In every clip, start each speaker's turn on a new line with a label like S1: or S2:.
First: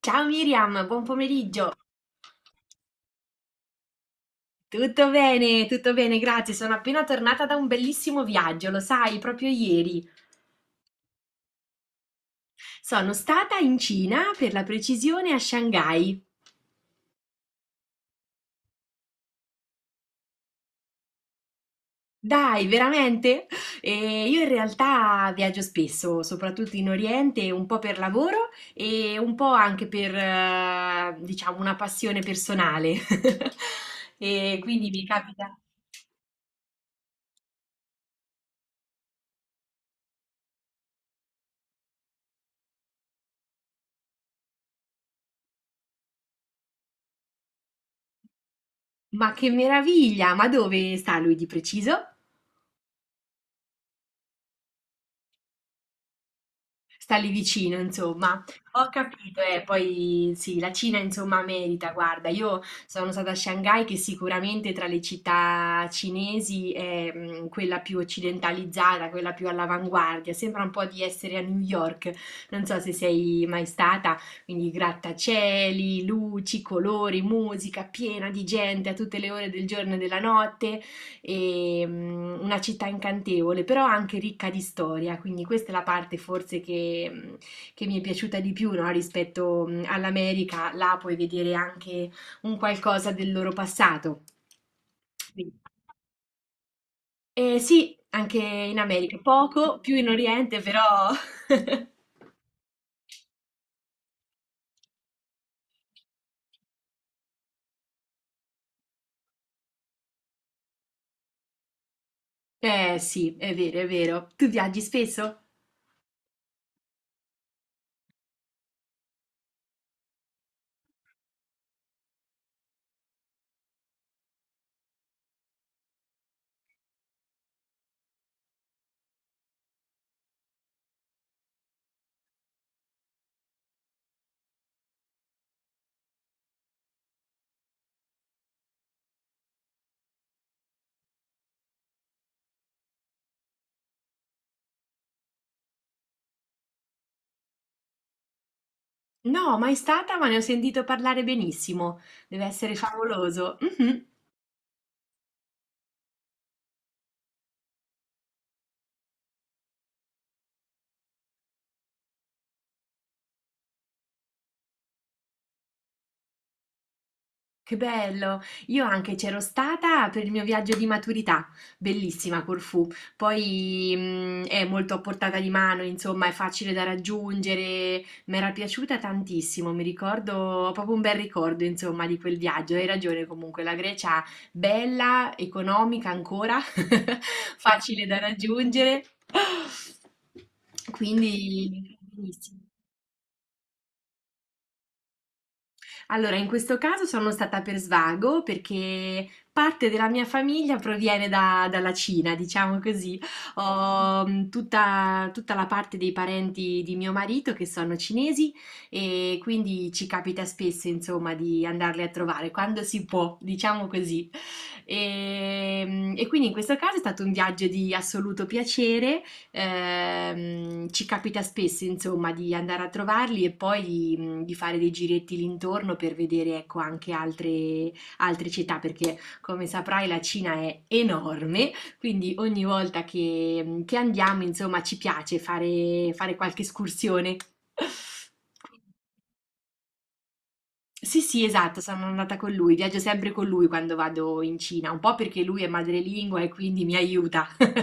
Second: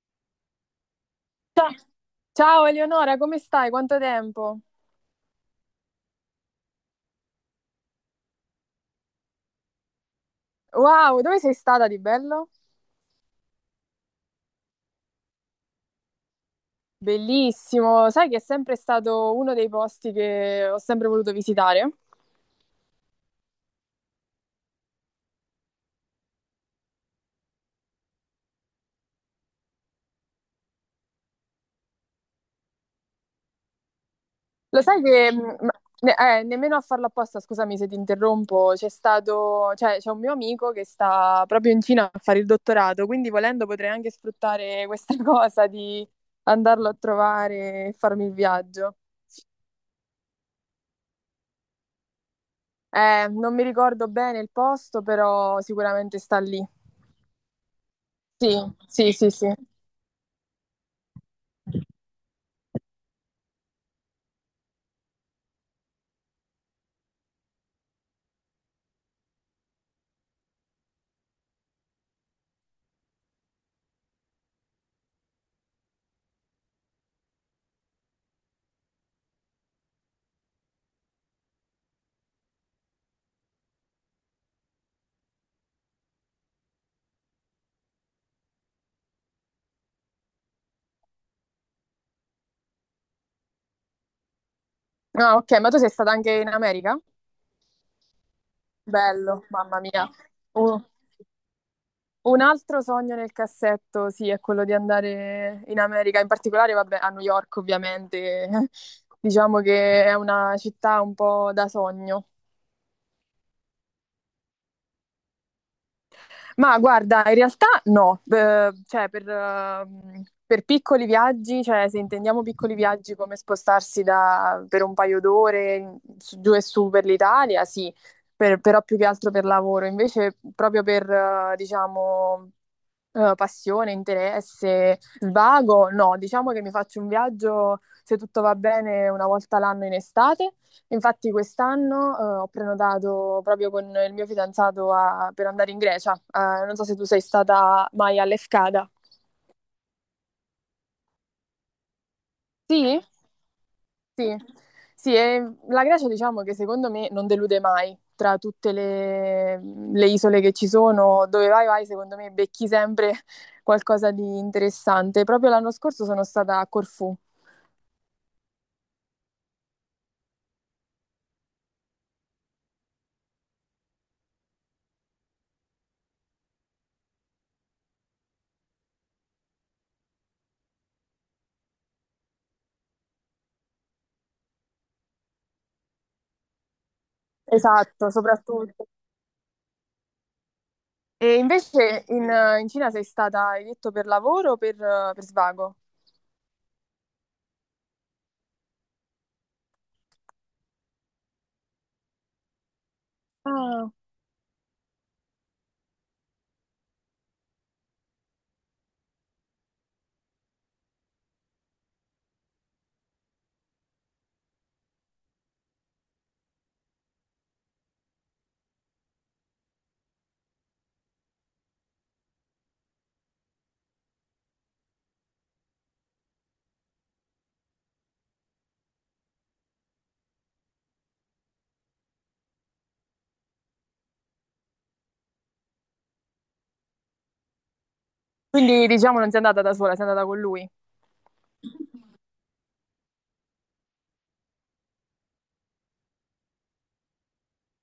S1: Ciao Miriam, buon pomeriggio.
S2: Ciao Eleonora, come stai? Quanto tempo?
S1: Tutto bene, grazie. Sono appena tornata da un bellissimo viaggio, lo sai, proprio ieri.
S2: Wow, dove sei stata di bello?
S1: Sono stata in Cina, per la precisione, a Shanghai.
S2: Bellissimo, sai che è sempre stato uno dei posti che ho sempre voluto visitare.
S1: Dai, veramente? E io in realtà viaggio spesso, soprattutto in Oriente, un po' per lavoro e un po' anche per, diciamo, una passione personale. E
S2: Lo
S1: quindi
S2: sai
S1: mi
S2: che,
S1: capita.
S2: ne- nemmeno a farlo apposta, scusami se ti interrompo, c'è stato, cioè c'è un mio amico che sta proprio in Cina a fare il dottorato, quindi volendo potrei anche sfruttare questa cosa di andarlo a trovare e farmi il viaggio.
S1: Ma che meraviglia! Ma dove sta lui di preciso?
S2: Non mi ricordo bene il posto, però sicuramente sta lì.
S1: Sta lì vicino, insomma.
S2: Sì,
S1: Ho
S2: sì, sì,
S1: capito,
S2: sì.
S1: e poi sì, la Cina insomma merita, guarda, io sono stata a Shanghai che sicuramente tra le città cinesi è quella più occidentalizzata, quella più all'avanguardia, sembra un po' di essere a New York, non so se sei mai stata, quindi grattacieli, luci, colori, musica piena di gente a tutte le ore del giorno e della notte, e una città incantevole, però anche ricca di storia, quindi questa è la parte forse che mi è piaciuta di più, no, rispetto all'America, là puoi vedere anche un qualcosa del loro passato.
S2: Ah,
S1: Quindi-
S2: ok, ma tu sei stata anche in America?
S1: Sì, anche in America,
S2: Bello,
S1: poco,
S2: mamma
S1: più in
S2: mia.
S1: Oriente, però.
S2: Un, un altro sogno nel cassetto, sì, è quello di andare in America, in particolare, vabbè, a New York, ovviamente. Diciamo che è una città un po' da sogno.
S1: Eh sì, è vero, è vero. Tu viaggi spesso?
S2: Ma guarda, in realtà no, cioè per piccoli viaggi, cioè se intendiamo piccoli viaggi come spostarsi per un paio d'ore giù e su per l'Italia, sì, però più che altro per lavoro, invece proprio per, diciamo, passione, interesse, svago, no, diciamo che mi faccio un viaggio, se tutto va bene, una volta l'anno in estate. Infatti quest'anno, ho prenotato proprio con il mio fidanzato per andare in Grecia. Non so se tu sei stata mai all'Efcada.
S1: No, mai stata, ma ne ho sentito parlare benissimo. Deve essere
S2: Sì?
S1: favoloso. Mhm.
S2: Sì. Sì, e la Grecia diciamo che secondo me non delude mai. Tra tutte le isole che ci sono, dove vai vai, secondo me becchi sempre qualcosa di interessante. Proprio l'anno scorso sono stata a Corfù.
S1: Che bello! Io anche c'ero stata per il mio viaggio di maturità, bellissima Corfù. Poi è molto a portata di mano, insomma, è facile da raggiungere. Mi era piaciuta tantissimo, mi ricordo, ho proprio un bel ricordo, insomma, di quel viaggio. Hai ragione comunque, la Grecia bella, economica ancora, facile
S2: Esatto,
S1: da
S2: soprattutto.
S1: raggiungere.
S2: E
S1: Quindi,
S2: invece
S1: benissimo.
S2: in Cina sei stata, hai detto, per lavoro o per svago?
S1: Allora, in questo caso sono stata per svago perché parte della mia famiglia proviene dalla Cina, diciamo così.
S2: Ah.
S1: Ho tutta la parte dei parenti di mio marito che sono cinesi e quindi ci capita spesso, insomma, di andarli a trovare quando si può, diciamo così. E quindi in questo caso è stato un viaggio di assoluto piacere. Ci capita spesso, insomma, di andare a trovarli e poi di fare dei giretti l'intorno per vedere, ecco, anche altre città, perché come saprai la Cina è enorme, quindi ogni volta che andiamo, insomma, ci piace fare qualche escursione.
S2: Quindi diciamo non sei andata da sola, sei andata con lui.
S1: Sì, sì, esatto, sono andata con lui, viaggio sempre con lui quando vado in Cina, un po' perché lui è madrelingua e quindi mi aiuta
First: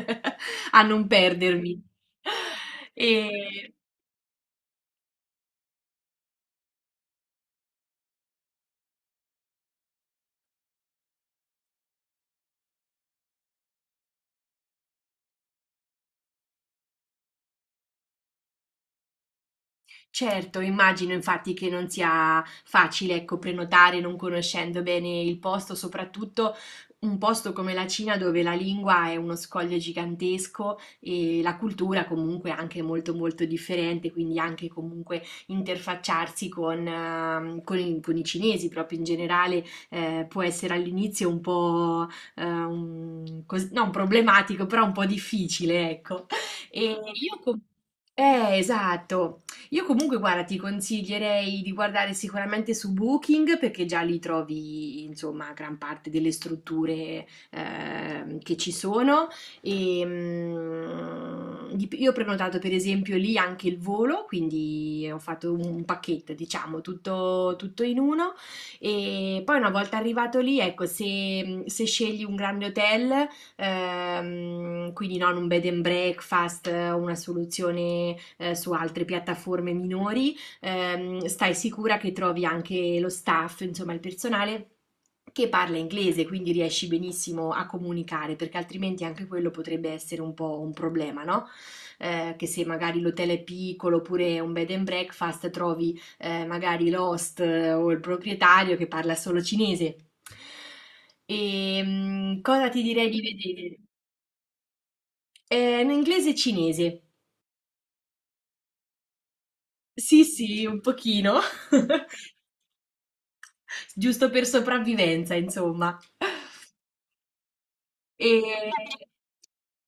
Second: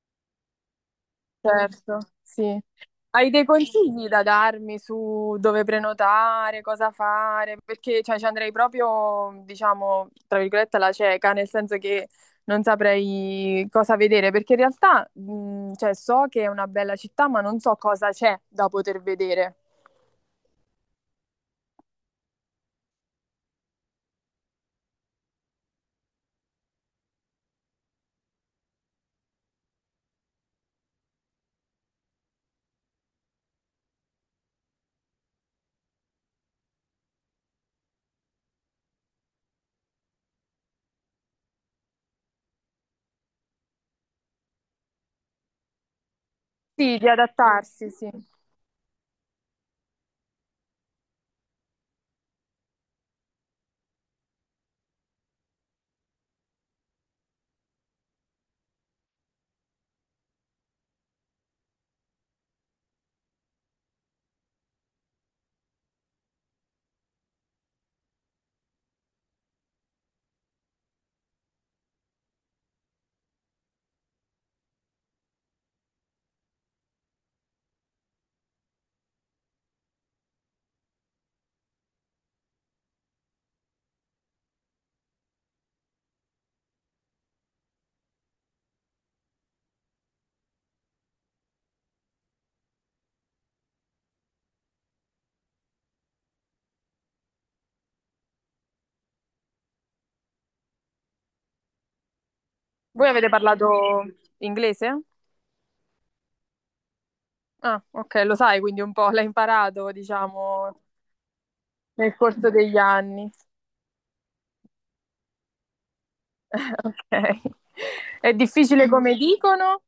S1: a non perdermi.
S2: Certo. Sì.
S1: E
S2: Hai dei consigli da darmi su dove prenotare, cosa fare? Perché cioè, ci andrei proprio, diciamo, tra virgolette, alla cieca, nel senso che non saprei cosa vedere, perché in realtà cioè, so che è una bella città, ma non so cosa c'è da poter vedere.
S1: Certo, immagino infatti che non sia facile, ecco, prenotare non conoscendo bene il posto, soprattutto un posto come la Cina dove la lingua è uno scoglio gigantesco e la cultura comunque anche molto molto differente, quindi anche comunque interfacciarsi con i cinesi proprio in generale, può essere all'inizio un po' non problematico, però un po' difficile, ecco. E
S2: Sì, di
S1: io com-
S2: adattarsi, sì.
S1: esatto. Io comunque, guarda, ti consiglierei di guardare sicuramente su Booking perché già lì trovi, insomma, gran parte delle strutture che ci sono. Io ho prenotato per esempio lì anche il volo, quindi ho fatto un pacchetto, diciamo, tutto in uno. E poi una volta arrivato lì, ecco, se scegli un grande hotel, quindi non un bed and breakfast o una soluzione su altre piattaforme minori, stai sicura che trovi anche lo staff, insomma il personale che parla inglese, quindi riesci benissimo a comunicare, perché altrimenti anche quello potrebbe essere un po' un problema, no? Che se magari l'hotel è piccolo oppure è un bed and breakfast trovi magari l'host o il proprietario che parla solo cinese. E cosa ti direi
S2: Voi
S1: di
S2: avete parlato
S1: vedere?
S2: inglese?
S1: In inglese e cinese.
S2: Ah, ok, lo sai, quindi un po' l'hai imparato,
S1: Sì, sì, un
S2: diciamo,
S1: pochino.
S2: nel corso degli anni.
S1: Giusto per sopravvivenza, insomma.
S2: Ok.
S1: E
S2: È difficile come dicono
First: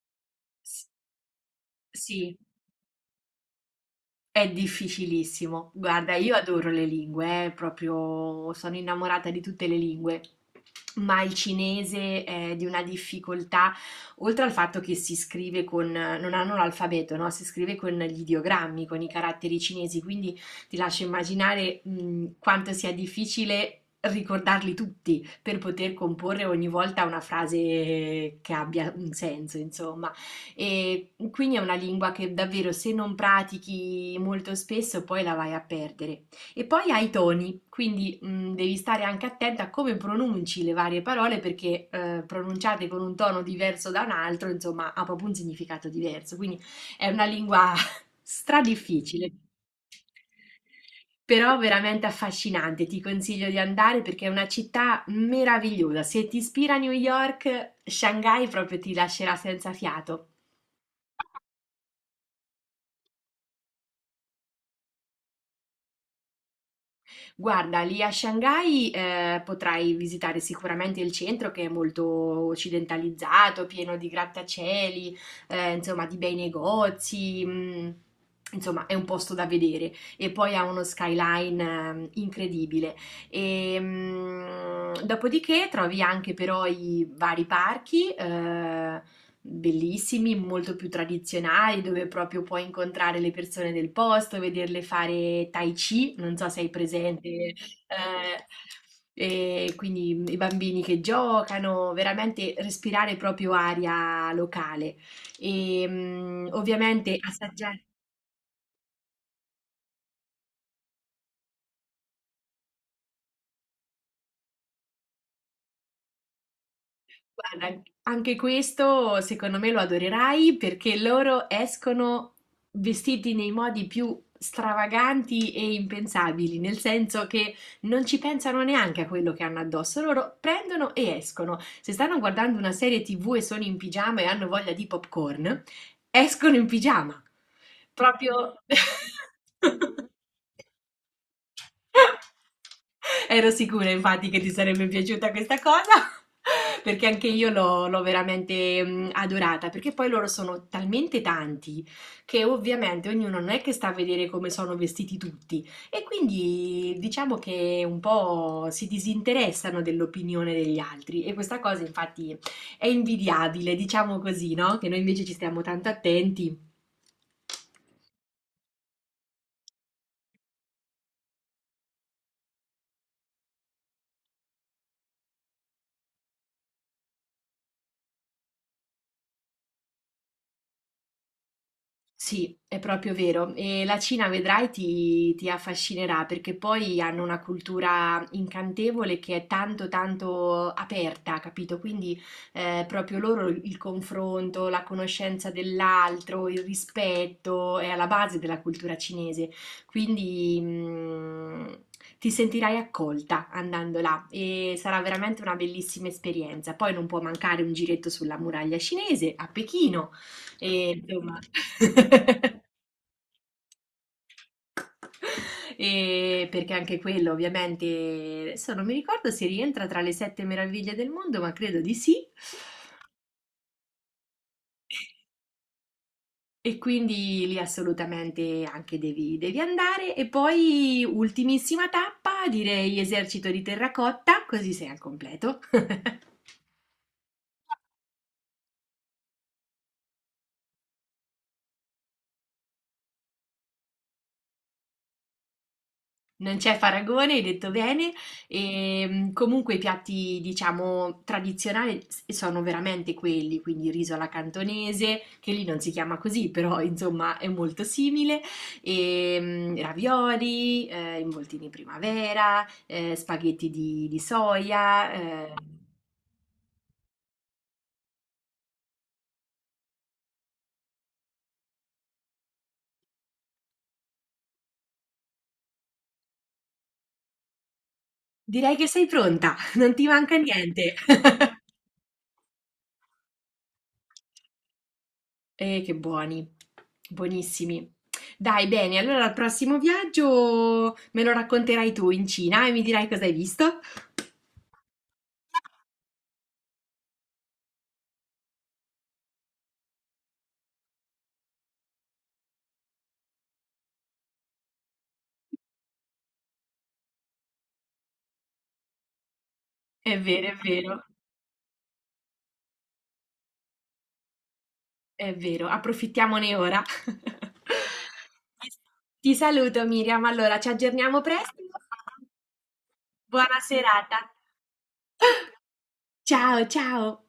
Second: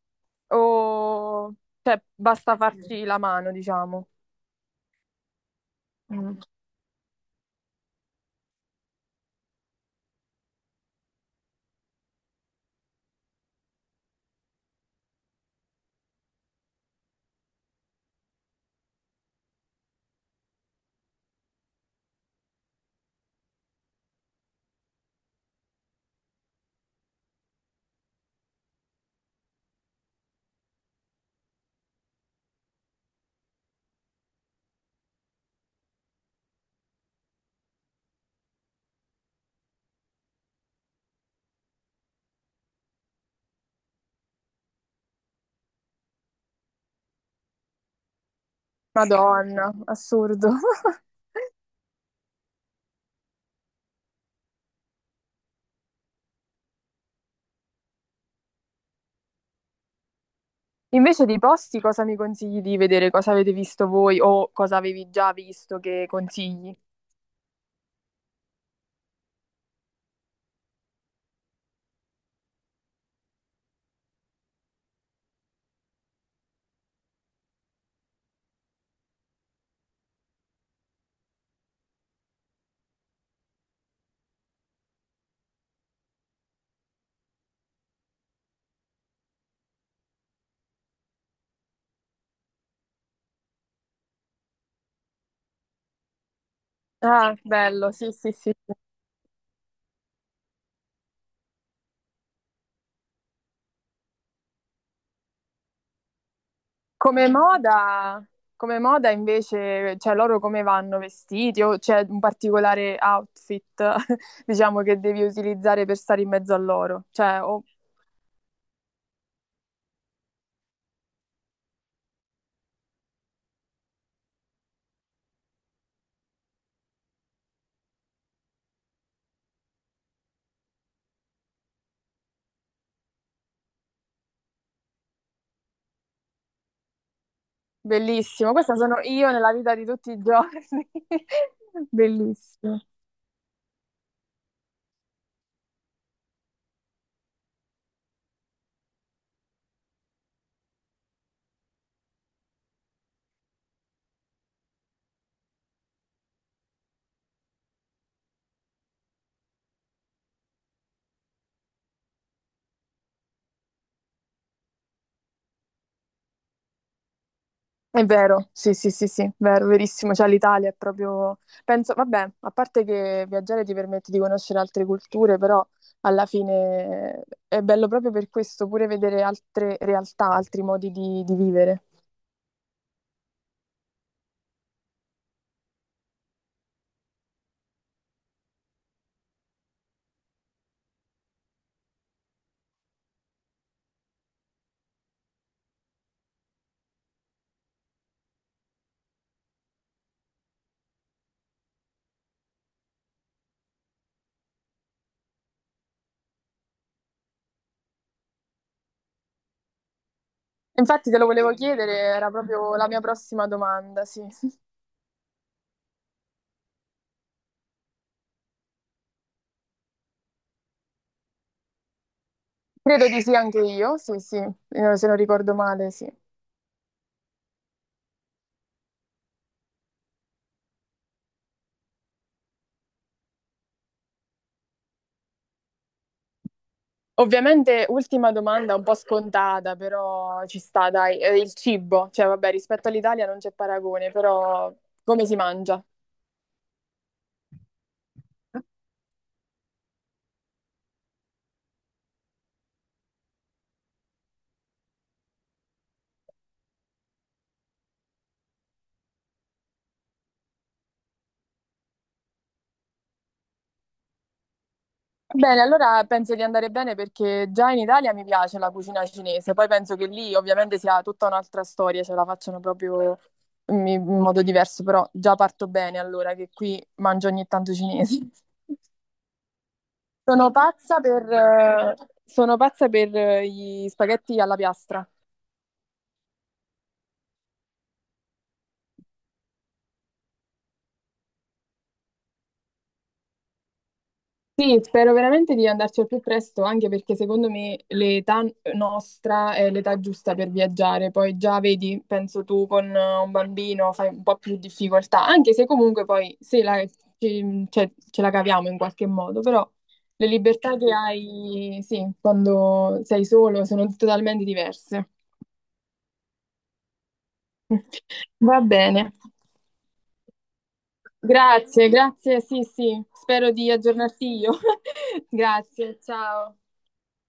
S1: s
S2: o cioè,
S1: Sì.
S2: basta farci la mano, diciamo?
S1: È difficilissimo. Guarda, io
S2: Mm.
S1: adoro le lingue, proprio sono innamorata di tutte le lingue. Ma il cinese è di una difficoltà, oltre al fatto che si scrive con, non hanno l'alfabeto, no? Si scrive con gli ideogrammi, con i caratteri cinesi, quindi ti lascio immaginare, quanto sia difficile ricordarli tutti per poter comporre ogni volta una frase che abbia un senso, insomma. E quindi è una lingua che davvero se non pratichi molto spesso poi la vai a perdere. E poi hai i toni, quindi devi stare anche attenta a come pronunci le varie parole perché pronunciate con un tono diverso da un altro, insomma, ha proprio un significato diverso. Quindi è una lingua stradifficile.
S2: Madonna, assurdo.
S1: Però veramente affascinante, ti consiglio di andare perché è una città meravigliosa. Se ti ispira New York, Shanghai proprio ti lascerà senza fiato.
S2: Invece dei posti, cosa mi consigli di vedere? Cosa avete visto voi o cosa avevi già visto che consigli?
S1: Guarda, lì a Shanghai, potrai visitare sicuramente il centro che è molto occidentalizzato, pieno di grattacieli, insomma, di bei negozi. Insomma, è un posto da vedere e poi ha uno skyline incredibile. E, dopodiché trovi anche però i vari parchi, bellissimi, molto più tradizionali, dove proprio puoi incontrare le persone del posto, vederle fare tai chi, non so se hai presente,
S2: Ah, bello, sì, sì, sì.
S1: e quindi i bambini che giocano, veramente respirare proprio aria locale. E ovviamente
S2: Come
S1: assaggiare.
S2: moda, come moda invece, cioè loro come vanno vestiti o c'è un particolare outfit, diciamo, che devi utilizzare per stare in mezzo a loro? Cioè, o
S1: Guarda, anche questo secondo me lo adorerai perché loro escono vestiti nei modi più stravaganti e impensabili, nel senso che non ci pensano neanche a quello che hanno addosso, loro prendono e escono. Se stanno guardando una serie TV e sono in pigiama e hanno voglia di popcorn, escono in pigiama.
S2: bellissimo,
S1: Proprio.
S2: questa sono io nella vita di tutti i giorni. Bellissimo.
S1: Ero sicura infatti che ti sarebbe piaciuta questa cosa, perché anche io l'ho veramente, adorata, perché poi loro sono talmente tanti che ovviamente ognuno non è che sta a vedere come sono vestiti tutti e quindi diciamo che un po' si disinteressano dell'opinione degli altri e questa cosa infatti è invidiabile, diciamo così, no, che noi invece ci stiamo tanto attenti.
S2: È vero, sì, sì, sì, sì, vero, verissimo. Cioè l'Italia è proprio, penso, vabbè, a parte che viaggiare ti permette di conoscere altre culture, però alla fine è bello proprio per questo, pure vedere altre realtà, altri modi di vivere.
S1: Sì, è proprio vero. E la Cina, vedrai, ti affascinerà perché poi hanno una cultura incantevole che è tanto, tanto aperta, capito? Quindi proprio loro il confronto, la conoscenza dell'altro, il rispetto è alla base della cultura cinese. Quindi ti sentirai accolta andando là e sarà veramente una bellissima esperienza. Poi non può mancare un giretto sulla muraglia cinese a Pechino e
S2: Infatti te lo
S1: insomma.
S2: volevo chiedere, era proprio la mia prossima domanda, sì.
S1: E perché anche quello, ovviamente, adesso non mi ricordo se rientra tra le sette meraviglie del mondo, ma credo di sì.
S2: Credo di sì anche io, sì, sì. Se non ricordo male, sì.
S1: E quindi lì assolutamente anche devi andare. E poi, ultimissima tappa, direi esercito di terracotta, così sei al completo.
S2: Ovviamente, ultima domanda un po' scontata, però ci sta, dai. Il cibo, cioè vabbè, rispetto all'Italia non c'è paragone, però come si mangia?
S1: Non c'è paragone, hai detto bene. E, comunque i piatti, diciamo, tradizionali sono veramente quelli, quindi il riso alla cantonese, che lì non si chiama così, però insomma è molto simile, e, ravioli, involtini primavera, spaghetti di soia.
S2: Bene, allora penso di andare bene perché già in Italia mi piace la cucina cinese, poi penso che lì ovviamente sia tutta un'altra storia, ce la facciano proprio in modo diverso, però già parto bene allora che qui mangio ogni tanto cinese.
S1: Direi che sei pronta, non ti manca
S2: Sono
S1: niente.
S2: pazza per, eh, Sono pazza per gli spaghetti alla piastra.
S1: Che buoni, buonissimi. Dai, bene, allora al prossimo viaggio me lo racconterai tu in Cina e mi dirai cosa hai visto.
S2: Sì, spero veramente di andarci al più presto, anche perché secondo me l'età nostra è l'età giusta per viaggiare. Poi già vedi, penso tu con un bambino fai un po' più difficoltà, anche se comunque poi sì, ce la caviamo in qualche modo, però
S1: È
S2: le
S1: vero, è
S2: libertà che
S1: vero,
S2: hai, sì, quando sei solo sono totalmente diverse.
S1: è vero, approfittiamone ora.
S2: Va
S1: Ti
S2: bene.
S1: ti saluto, Miriam. Allora, ci aggiorniamo presto.
S2: Grazie, grazie, sì, sì, spero
S1: Buona
S2: di aggiornarti
S1: serata.
S2: io. Grazie, ciao.
S1: Ciao, ciao.